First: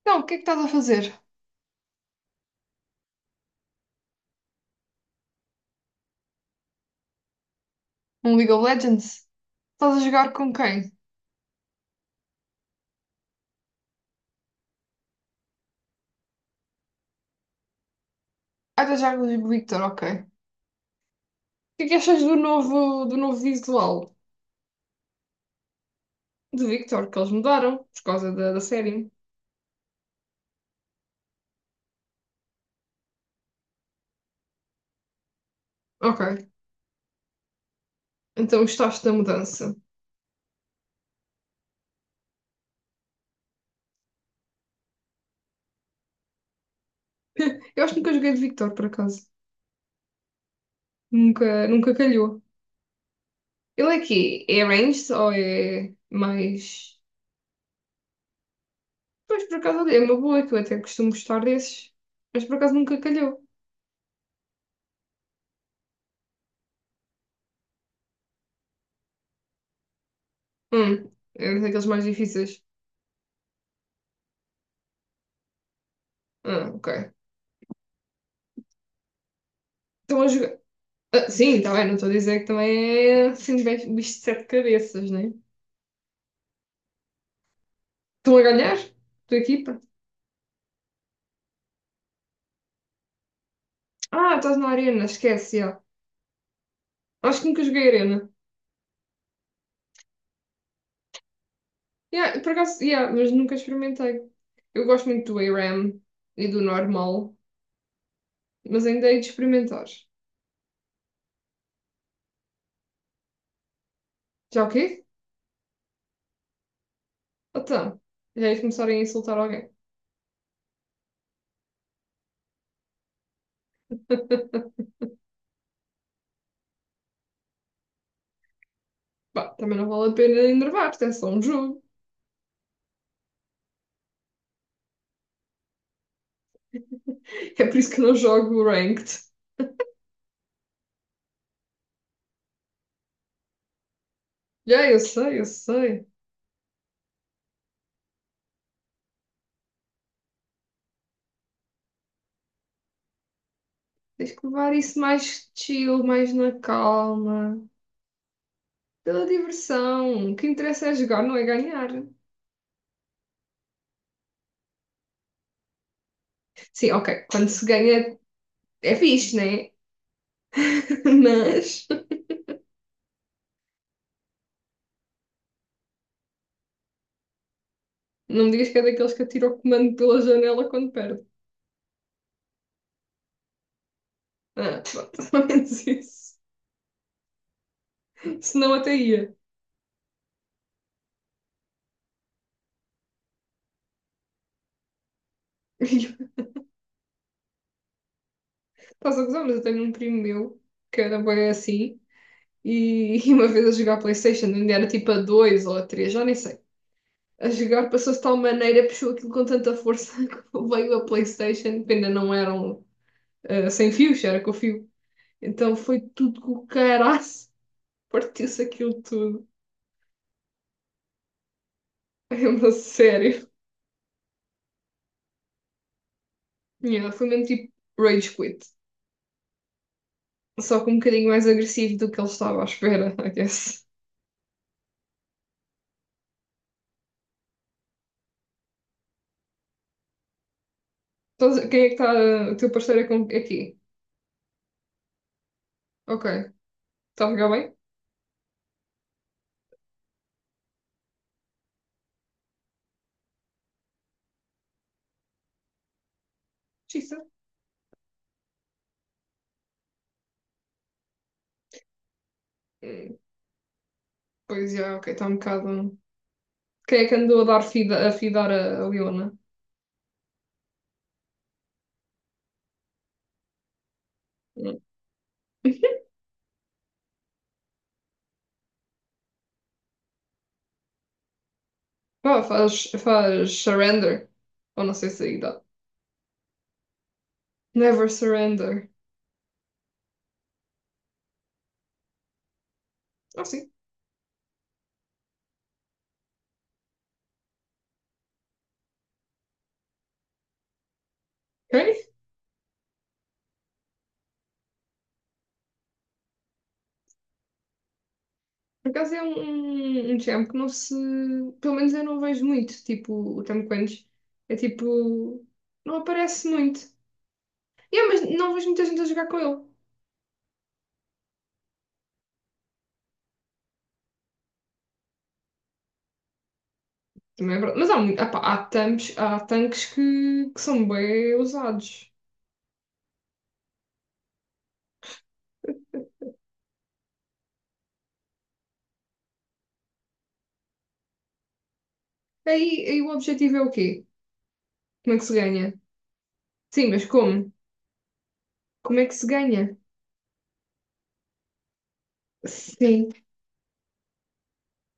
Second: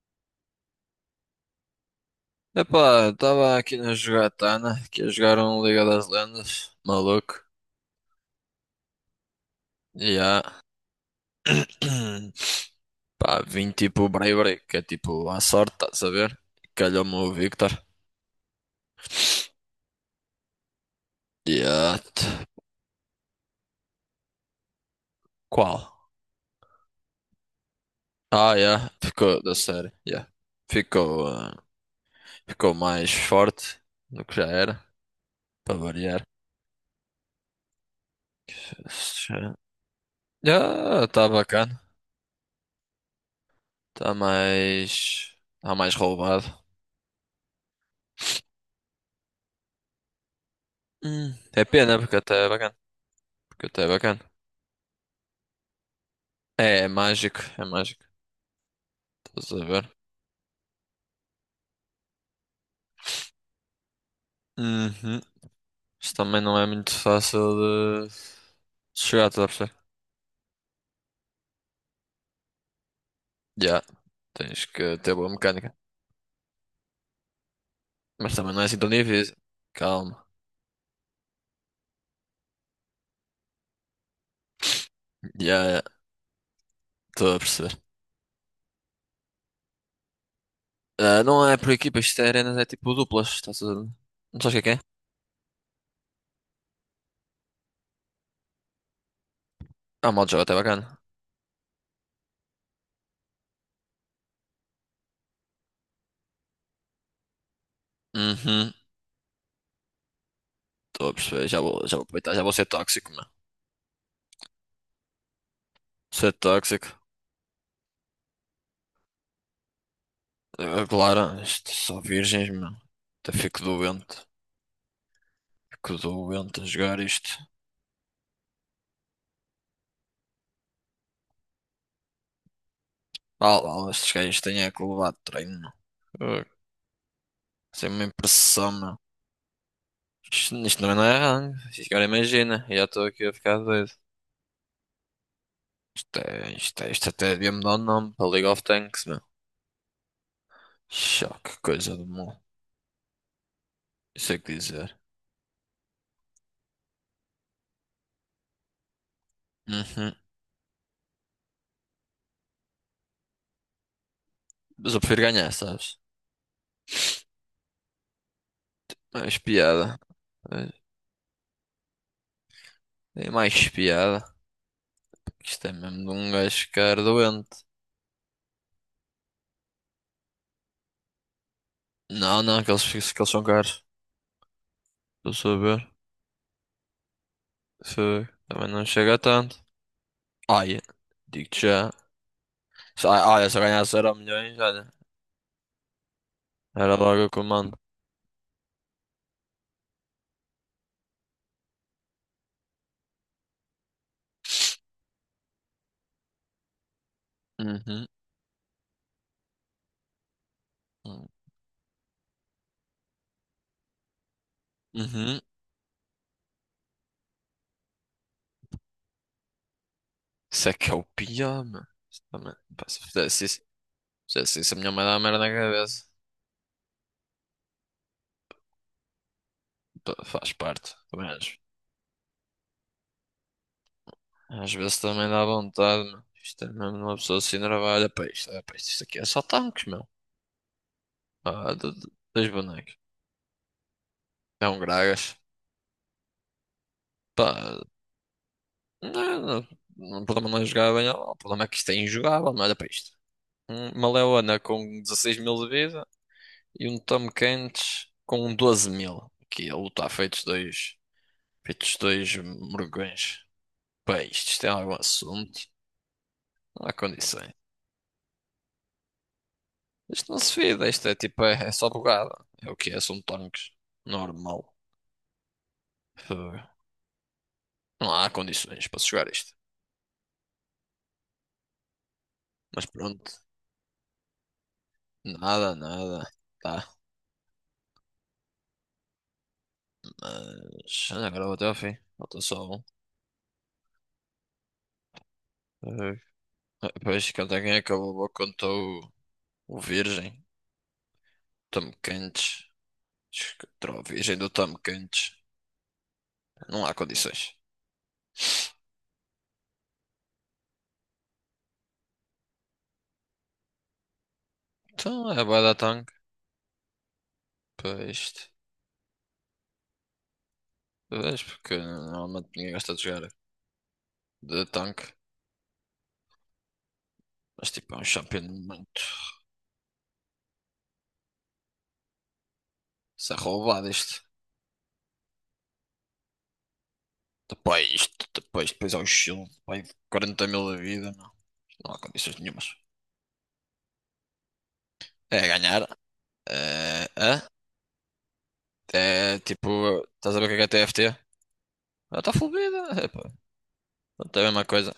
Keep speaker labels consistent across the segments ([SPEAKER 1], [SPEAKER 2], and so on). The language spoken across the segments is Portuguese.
[SPEAKER 1] Então, o que é que estás a fazer?
[SPEAKER 2] Epá, eu tava aqui na jogatana, que a jogaram Liga das Lendas, maluco,
[SPEAKER 1] Um League of Legends? Estás a
[SPEAKER 2] e
[SPEAKER 1] jogar
[SPEAKER 2] há,
[SPEAKER 1] com quem?
[SPEAKER 2] pá, vim tipo Bray Bray, que é tipo à sorte, estás a ver? Calhou-me o Victor,
[SPEAKER 1] Ah, estás a jogar com o Victor, ok. O
[SPEAKER 2] e
[SPEAKER 1] que é que
[SPEAKER 2] há,
[SPEAKER 1] achas
[SPEAKER 2] t-
[SPEAKER 1] do novo visual
[SPEAKER 2] qual?
[SPEAKER 1] de Victor que eles mudaram por causa da,
[SPEAKER 2] Ah,
[SPEAKER 1] da
[SPEAKER 2] yeah,
[SPEAKER 1] série?
[SPEAKER 2] ficou da série, yeah. Ficou, ficou mais forte do que já era, para variar.
[SPEAKER 1] Ok, então gostaste da mudança.
[SPEAKER 2] Já, tá bacana, tá mais roubado.
[SPEAKER 1] Eu acho que nunca joguei de Victor, por acaso.
[SPEAKER 2] É
[SPEAKER 1] Nunca
[SPEAKER 2] pena, porque
[SPEAKER 1] calhou.
[SPEAKER 2] até é bacana, porque até
[SPEAKER 1] Ele
[SPEAKER 2] é
[SPEAKER 1] é
[SPEAKER 2] bacana.
[SPEAKER 1] quê? É ranged ou é
[SPEAKER 2] É
[SPEAKER 1] mais...
[SPEAKER 2] mágico, é mágico.
[SPEAKER 1] Pois,
[SPEAKER 2] Estás
[SPEAKER 1] por
[SPEAKER 2] a
[SPEAKER 1] acaso,
[SPEAKER 2] ver?
[SPEAKER 1] é uma boa, que eu até costumo gostar desses. Mas por acaso nunca calhou.
[SPEAKER 2] Uhum. Isto também não é muito fácil de de chegar, estás a perceber?
[SPEAKER 1] É daqueles mais difíceis.
[SPEAKER 2] Já, tens que ter boa mecânica.
[SPEAKER 1] Ah, ok.
[SPEAKER 2] Mas também não é assim tão difícil.
[SPEAKER 1] Estão
[SPEAKER 2] Calma.
[SPEAKER 1] a jogar. Ah, sim, está bem, não estou a dizer que também é assim bem bicho de sete cabeças, né?
[SPEAKER 2] Já, estou a perceber.
[SPEAKER 1] Estão a ganhar? Tua equipa?
[SPEAKER 2] Ah, não é por equipa, isto é arenas, é tipo duplas. Estás a...
[SPEAKER 1] Ah,
[SPEAKER 2] Não sabes o
[SPEAKER 1] estás
[SPEAKER 2] que é
[SPEAKER 1] na
[SPEAKER 2] que é?
[SPEAKER 1] arena, esquece, já. Acho que nunca joguei arena.
[SPEAKER 2] Ah, o modo de jogo até bacana.
[SPEAKER 1] Yeah, por acaso, yeah, mas nunca experimentei. Eu gosto muito do ARAM e do normal,
[SPEAKER 2] Uhum,
[SPEAKER 1] mas ainda hei de experimentar.
[SPEAKER 2] estou a perceber. Já vou aproveitar, já vou ser tóxico, mano.
[SPEAKER 1] Já o quê?
[SPEAKER 2] Ser tóxico.
[SPEAKER 1] Então, já hei de começar a insultar alguém.
[SPEAKER 2] Ah, claro, isto só virgens, mano. Até fico doente. Fico doente a jogar isto.
[SPEAKER 1] Pá, também não vale a pena enervar-te, é só um jogo.
[SPEAKER 2] Ah lá, estes gajos têm é que levar treino, meu. Ah,
[SPEAKER 1] É por
[SPEAKER 2] Isso é
[SPEAKER 1] isso que
[SPEAKER 2] uma
[SPEAKER 1] eu não jogo o
[SPEAKER 2] impressão, meu.
[SPEAKER 1] ranked.
[SPEAKER 2] Isto também não é rango. Isto Agora imagina, já estou aqui a ficar doido.
[SPEAKER 1] Já, eu sei, eu sei.
[SPEAKER 2] Isto até devia mudar o nome para League of Tanks, meu. Choque, coisa do mal.
[SPEAKER 1] Tens
[SPEAKER 2] Isso é
[SPEAKER 1] que
[SPEAKER 2] que
[SPEAKER 1] levar
[SPEAKER 2] dizer.
[SPEAKER 1] isso mais chill, mais na calma. Pela
[SPEAKER 2] Uhum.
[SPEAKER 1] diversão. O que interessa é jogar, não é ganhar.
[SPEAKER 2] Mas eu prefiro ganhar, sabes?
[SPEAKER 1] Sim, ok. Quando se ganha é fixe,
[SPEAKER 2] Mais
[SPEAKER 1] né?
[SPEAKER 2] piada.
[SPEAKER 1] Mas
[SPEAKER 2] É mais piada. Isto é mesmo de um gajo ficar doente.
[SPEAKER 1] não me digas que é daqueles que atira o comando pela janela quando perde.
[SPEAKER 2] Não, não, que eles são caros.
[SPEAKER 1] Ah, pronto,
[SPEAKER 2] Estou a
[SPEAKER 1] pelo
[SPEAKER 2] saber.
[SPEAKER 1] menos isso.
[SPEAKER 2] Foi. Também
[SPEAKER 1] Senão
[SPEAKER 2] não
[SPEAKER 1] até
[SPEAKER 2] chega a
[SPEAKER 1] ia.
[SPEAKER 2] tanto. Ai, digo-te já. Só- Olha, se eu ganhasse euro milhões, olha,
[SPEAKER 1] Estás
[SPEAKER 2] era logo o que eu mando.
[SPEAKER 1] a gozar, mas eu tenho um primo meu que era bem assim. E uma vez a jogar PlayStation, ainda era tipo a 2 ou a 3, já nem sei. A jogar
[SPEAKER 2] Uhum,
[SPEAKER 1] passou-se de tal maneira, puxou aquilo com tanta força que veio a
[SPEAKER 2] uhum.
[SPEAKER 1] PlayStation, que ainda não eram ah, sem fios, era com fio.
[SPEAKER 2] Uhum.
[SPEAKER 1] Então foi tudo com o caraço. Partiu-se aquilo tudo.
[SPEAKER 2] Isso é que é o pior, mano. Isso
[SPEAKER 1] É
[SPEAKER 2] Também,
[SPEAKER 1] uma
[SPEAKER 2] pá, se fizesse
[SPEAKER 1] sério.
[SPEAKER 2] isso, fizesse isso, a minha mãe dá merda na cabeça.
[SPEAKER 1] Yeah, foi mesmo tipo rage quit.
[SPEAKER 2] Pá, faz
[SPEAKER 1] Só que um
[SPEAKER 2] parte,
[SPEAKER 1] bocadinho
[SPEAKER 2] também
[SPEAKER 1] mais
[SPEAKER 2] acho.
[SPEAKER 1] agressivo do que ele estava à espera, I guess.
[SPEAKER 2] Às vezes também dá vontade, mano. Isto é mesmo uma pessoa assim, trabalha para isto. Olha para isto, isto aqui é só tanques, meu.
[SPEAKER 1] Então,
[SPEAKER 2] Ah,
[SPEAKER 1] quem é que está.
[SPEAKER 2] dois
[SPEAKER 1] O teu
[SPEAKER 2] bonecos.
[SPEAKER 1] parceiro é com- é aqui?
[SPEAKER 2] É um Gragas.
[SPEAKER 1] Ok. Está a ficar bem?
[SPEAKER 2] Pá, não, não, não, o problema não é jogar bem, o problema é que isto é injogável, mas olha para isto. Uma leona com 16 mil de vida. E um
[SPEAKER 1] Xista.
[SPEAKER 2] Tom Kench com um 12 mil. Aqui a luta feitos dois
[SPEAKER 1] Hum,
[SPEAKER 2] morgões. Bem, isto tem
[SPEAKER 1] pois já,
[SPEAKER 2] algum
[SPEAKER 1] yeah, ok, está um
[SPEAKER 2] assunto?
[SPEAKER 1] bocado.
[SPEAKER 2] Não há
[SPEAKER 1] Quem é que andou a
[SPEAKER 2] condições.
[SPEAKER 1] dar fida, a fidar a Leona?
[SPEAKER 2] Isto não se vira, isto é tipo, é, é só bugada. É o que é, são tanques. Normal.
[SPEAKER 1] Hum.
[SPEAKER 2] Uh, Não há condições para se jogar isto.
[SPEAKER 1] Pá,
[SPEAKER 2] Mas
[SPEAKER 1] faz,
[SPEAKER 2] pronto,
[SPEAKER 1] faz surrender. Ou não sei se aí dá.
[SPEAKER 2] nada, nada. Tá,
[SPEAKER 1] Never surrender.
[SPEAKER 2] mas agora vou até ao fim. Falta só um.
[SPEAKER 1] Ah, sim.
[SPEAKER 2] Uh, Depois, conta quem acabou, contou o o Virgem, Tom
[SPEAKER 1] Ok.
[SPEAKER 2] Kench. Contra o Virgem do Tom Kench. Não há condições.
[SPEAKER 1] Por acaso é um, um, um género que não se. Pelo menos eu não vejo muito. Tipo, o Tom Clancy é
[SPEAKER 2] Então é
[SPEAKER 1] tipo.
[SPEAKER 2] bué da
[SPEAKER 1] Não
[SPEAKER 2] tanque
[SPEAKER 1] aparece muito. E é,
[SPEAKER 2] para
[SPEAKER 1] mas
[SPEAKER 2] isto.
[SPEAKER 1] não vejo muita gente a jogar com ele.
[SPEAKER 2] Vês? Porque normalmente ninguém gosta de jogar de tanque.
[SPEAKER 1] Também é
[SPEAKER 2] Mas
[SPEAKER 1] verdade. Mas
[SPEAKER 2] tipo,
[SPEAKER 1] há,
[SPEAKER 2] é um
[SPEAKER 1] muito, ah pá,
[SPEAKER 2] champion muito
[SPEAKER 1] há tanques que são bem usados.
[SPEAKER 2] se roubado isto. Depois ao shield, vai 40 mil da vida, não. Não há condições
[SPEAKER 1] Aí,
[SPEAKER 2] nenhumas.
[SPEAKER 1] aí o objetivo é o quê? Como é que se
[SPEAKER 2] É
[SPEAKER 1] ganha?
[SPEAKER 2] ganhar.
[SPEAKER 1] Sim, mas
[SPEAKER 2] É,
[SPEAKER 1] como? Como é que se
[SPEAKER 2] é tipo,
[SPEAKER 1] ganha?
[SPEAKER 2] estás a ver o que é TFT? Ah, está full vida. É,
[SPEAKER 1] Sim.
[SPEAKER 2] pá. Portanto, é a mesma coisa.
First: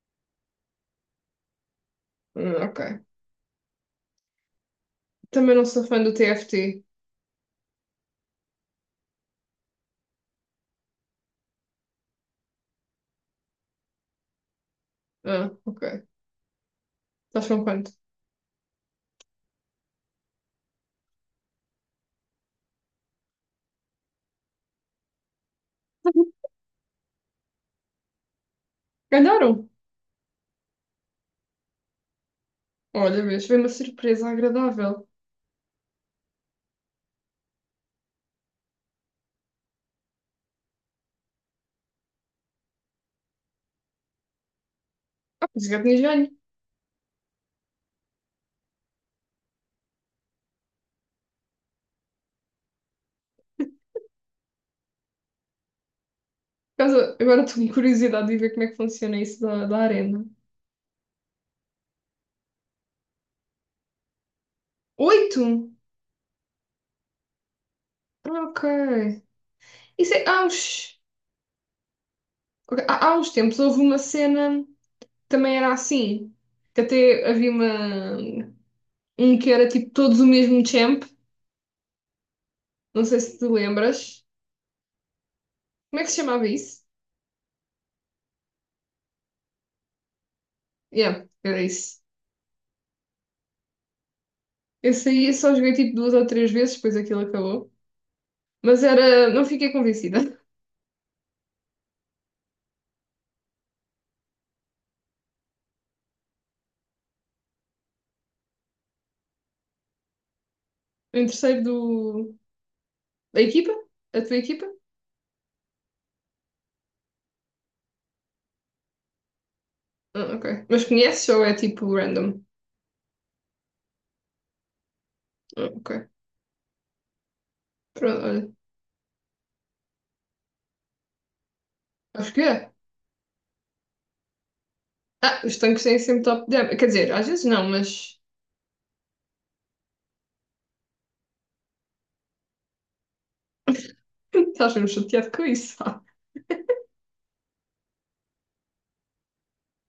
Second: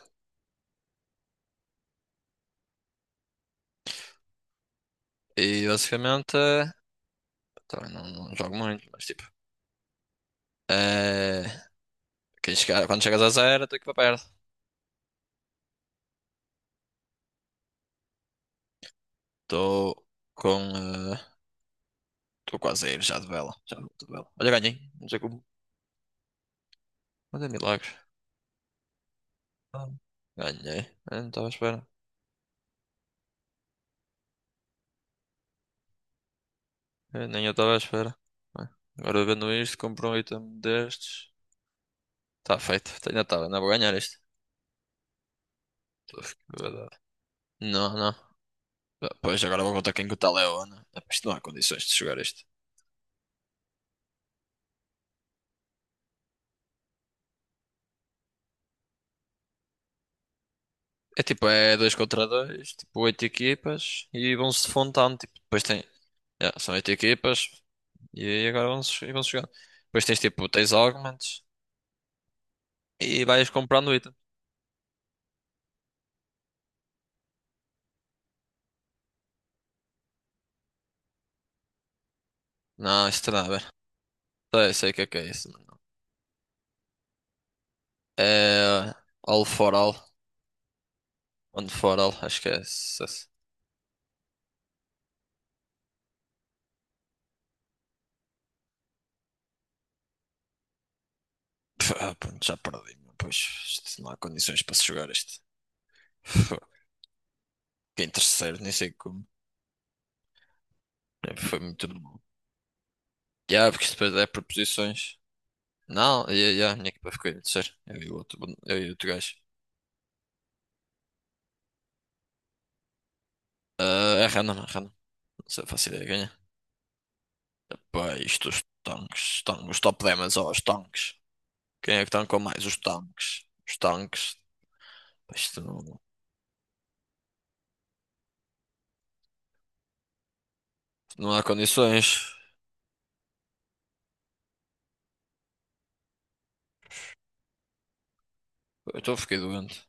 [SPEAKER 1] Ah, ok. Também não
[SPEAKER 2] E
[SPEAKER 1] sou fã do
[SPEAKER 2] basicamente,
[SPEAKER 1] TFT.
[SPEAKER 2] também não jogo muito, mas tipo, eh, quem chegar, quando chegas a zero, tem que ir para perto.
[SPEAKER 1] Ah, ok. Estás com quanto?
[SPEAKER 2] Estou com. Estou quase a ir já de vela. Já vou de vela. Olha, ganhei. Não sei como. Mas é milagres.
[SPEAKER 1] Ganharam!
[SPEAKER 2] Ah, ganhei. Eu não estava à espera.
[SPEAKER 1] Olha, vês, foi uma surpresa agradável.
[SPEAKER 2] Eu nem eu estava à espera. Bem, agora vendo isto, compro um item destes. Está feito. Ainda estava. Ainda vou ganhar isto.
[SPEAKER 1] Ah, por isso que eu tinha
[SPEAKER 2] Tô a
[SPEAKER 1] joelho.
[SPEAKER 2] ficar- Não, não. Ah, pois agora vou contar quem que o tal é o Ana. Ah, isto não há condições de jogar isto.
[SPEAKER 1] Por causa- Agora estou com curiosidade de ver como é que funciona isso da arena.
[SPEAKER 2] É tipo, é dois contra dois tipo, oito equipas e vão-se de fontão. Tipo, depois
[SPEAKER 1] Oito?
[SPEAKER 2] tem, yeah, são oito equipas e
[SPEAKER 1] Ah,
[SPEAKER 2] aí
[SPEAKER 1] ok.
[SPEAKER 2] agora vamos, e vamos jogar. Depois
[SPEAKER 1] Isso
[SPEAKER 2] tens
[SPEAKER 1] é, há
[SPEAKER 2] tipo, tens
[SPEAKER 1] uns,
[SPEAKER 2] augments
[SPEAKER 1] ok, há, há
[SPEAKER 2] e
[SPEAKER 1] uns
[SPEAKER 2] vais
[SPEAKER 1] tempos houve
[SPEAKER 2] comprando
[SPEAKER 1] uma
[SPEAKER 2] item.
[SPEAKER 1] cena que também era assim, que até havia uma, um que era tipo todos o mesmo champ, não
[SPEAKER 2] Não,
[SPEAKER 1] sei
[SPEAKER 2] isto
[SPEAKER 1] se te
[SPEAKER 2] nada a ver.
[SPEAKER 1] lembras.
[SPEAKER 2] Sei, sei o que é isso, mas não.
[SPEAKER 1] Como é que se chamava isso?
[SPEAKER 2] É all for all,
[SPEAKER 1] Yeah, era
[SPEAKER 2] one for
[SPEAKER 1] isso.
[SPEAKER 2] all, acho que é isso.
[SPEAKER 1] Esse aí eu só joguei tipo duas ou três vezes, depois aquilo acabou. Mas era, não fiquei convencida.
[SPEAKER 2] Pff, ah, pronto, já perdi, meu. Pois isto não há condições para se jogar isto. Pff, fiquei em terceiro, nem sei como.
[SPEAKER 1] Em
[SPEAKER 2] É, foi
[SPEAKER 1] terceiro
[SPEAKER 2] muito bom.
[SPEAKER 1] do, da
[SPEAKER 2] Yeah,
[SPEAKER 1] equipa,
[SPEAKER 2] porque isto depois
[SPEAKER 1] a
[SPEAKER 2] é
[SPEAKER 1] tua
[SPEAKER 2] por
[SPEAKER 1] equipa?
[SPEAKER 2] posições. Não, yeah, yeah, a minha equipa ficou em terceiro. Eu e o outro gajo.
[SPEAKER 1] Ah, ok. Mas conheces ou é tipo random?
[SPEAKER 2] Ah, é random, é random. Não sei,
[SPEAKER 1] Ah,
[SPEAKER 2] faço ideia
[SPEAKER 1] ok.
[SPEAKER 2] de ganhar. Pá,
[SPEAKER 1] Pronto, olha.
[SPEAKER 2] tanques, os top 10, mas ó, os tanques. Quem é que
[SPEAKER 1] Acho
[SPEAKER 2] tancou
[SPEAKER 1] que
[SPEAKER 2] mais?
[SPEAKER 1] é.
[SPEAKER 2] Os tanques. Os tanques. Pá,
[SPEAKER 1] Ah, os
[SPEAKER 2] Isto
[SPEAKER 1] tanques têm
[SPEAKER 2] não,
[SPEAKER 1] sempre top down. Quer dizer, às vezes não, mas
[SPEAKER 2] não há condições.
[SPEAKER 1] estás mesmo chateado com isso. Ah,
[SPEAKER 2] Fiquei doente.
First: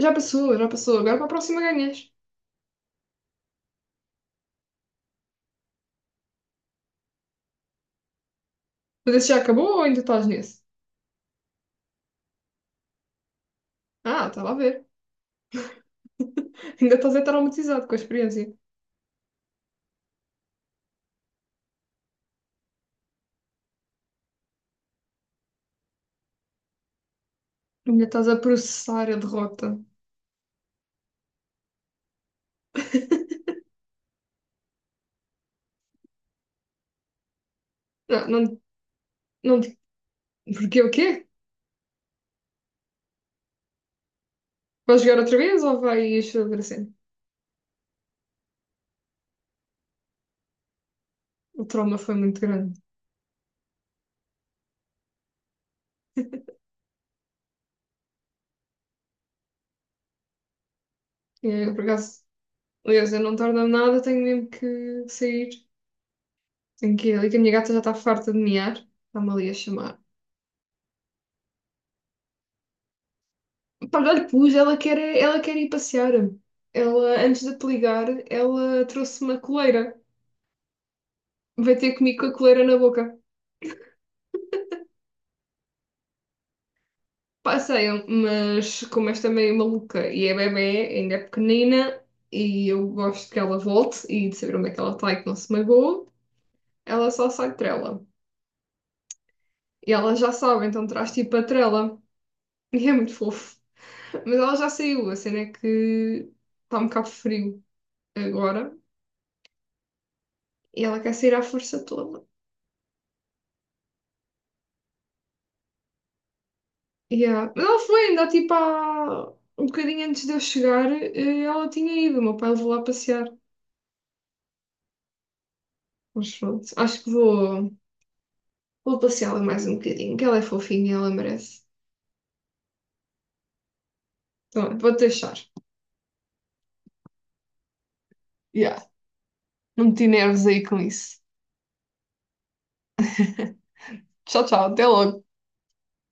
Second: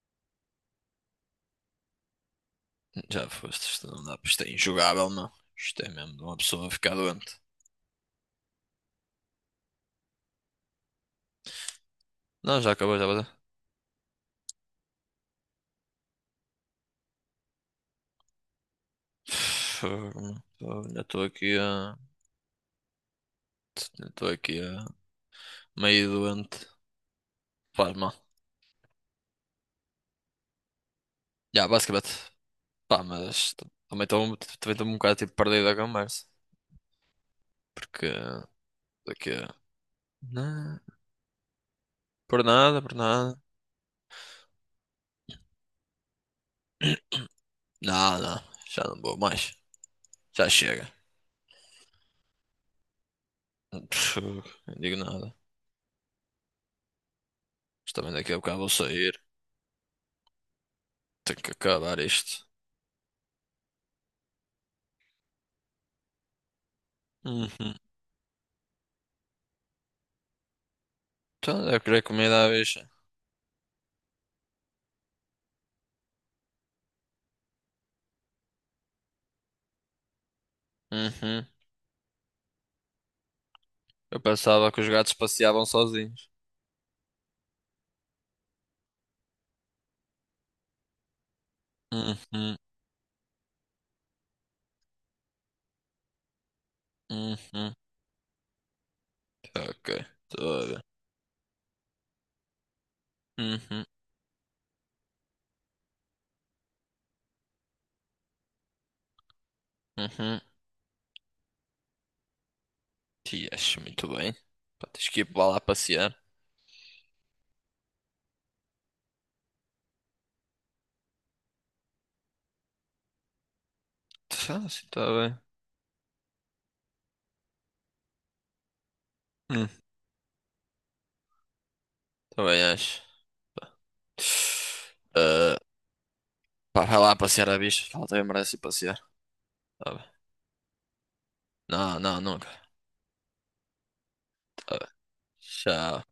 [SPEAKER 1] já passou. Agora para a próxima ganhas.
[SPEAKER 2] Já foste, isto não dá, isto é injogável, não. Isto é mesmo de uma pessoa ficar doente.
[SPEAKER 1] Mas esse já acabou ou ainda estás nesse?
[SPEAKER 2] Não, já acabou, já acabou.
[SPEAKER 1] Ah, estava a ver. Ainda estás a traumatizado com a experiência.
[SPEAKER 2] Fogo, meu. Ainda estou aqui a. Meio doente. Faz
[SPEAKER 1] Ainda
[SPEAKER 2] mal.
[SPEAKER 1] estás a processar a derrota.
[SPEAKER 2] Já, basicamente. Pá, também estou um bocado tipo perdido da conversa. Porque.
[SPEAKER 1] Não, não,
[SPEAKER 2] Daqui a.
[SPEAKER 1] não.
[SPEAKER 2] Não.
[SPEAKER 1] Porque o quê?
[SPEAKER 2] Por nada, por nada.
[SPEAKER 1] Vais jogar outra vez ou vais fazer assim?
[SPEAKER 2] Não, não. Já não vou mais. Já chega.
[SPEAKER 1] O trauma foi muito grande.
[SPEAKER 2] Pff, não digo nada. Mas também daqui a bocado vou sair. Tenho
[SPEAKER 1] E
[SPEAKER 2] que
[SPEAKER 1] eu, por
[SPEAKER 2] acabar
[SPEAKER 1] acaso,
[SPEAKER 2] isto.
[SPEAKER 1] aliás, eu não tardo nada, tenho mesmo que sair. Tenho que ali, que a minha gata
[SPEAKER 2] Uhum.
[SPEAKER 1] já está farta de miar. Está-me ali a chamar.
[SPEAKER 2] Então, eu queria comida à bicha.
[SPEAKER 1] Pá, já lhe pus, ela quer, é- ela quer ir passear. Ela, antes de te ligar, ela trouxe uma coleira.
[SPEAKER 2] Uhum.
[SPEAKER 1] Vai ter comigo com a coleira na boca.
[SPEAKER 2] Eu pensava que os gatos passeavam sozinhos.
[SPEAKER 1] Passeiam, mas como esta é meio maluca e é bebé, ainda é pequenina,
[SPEAKER 2] Uhum.
[SPEAKER 1] e eu gosto que ela volte e de saber onde é que ela está e que não se magoou, ela só sai de
[SPEAKER 2] Uhum.
[SPEAKER 1] trela.
[SPEAKER 2] Ok.
[SPEAKER 1] E ela já
[SPEAKER 2] Estou
[SPEAKER 1] sabe,
[SPEAKER 2] a ver.
[SPEAKER 1] então traz tipo a trela. E é muito fofo.
[SPEAKER 2] Uhum.
[SPEAKER 1] Mas ela já saiu, a cena é que está um bocado frio agora.
[SPEAKER 2] Uhum.
[SPEAKER 1] E ela quer sair à força toda.
[SPEAKER 2] Te acho muito bem. Pá, tens que ir para lá passear.
[SPEAKER 1] Yeah. Mas ela foi, ainda tipo há um bocadinho antes de eu chegar, ela tinha ido. O meu pai levou lá passear.
[SPEAKER 2] Ah, sim, está bem.
[SPEAKER 1] Mas pronto, acho que vou, vou passeá-la mais
[SPEAKER 2] Hum,
[SPEAKER 1] um bocadinho, que ela é fofinha e ela merece.
[SPEAKER 2] também acho.
[SPEAKER 1] Então, olha, vou deixar.
[SPEAKER 2] Ah, pá, vai lá passear a bicha, que ela também merece ir
[SPEAKER 1] Yeah.
[SPEAKER 2] passear.
[SPEAKER 1] Não
[SPEAKER 2] Tá
[SPEAKER 1] meti
[SPEAKER 2] bem.
[SPEAKER 1] nervos aí com isso.
[SPEAKER 2] No, no, nunca.
[SPEAKER 1] Tchau, tchau,
[SPEAKER 2] Tá.
[SPEAKER 1] até logo.
[SPEAKER 2] Tchau.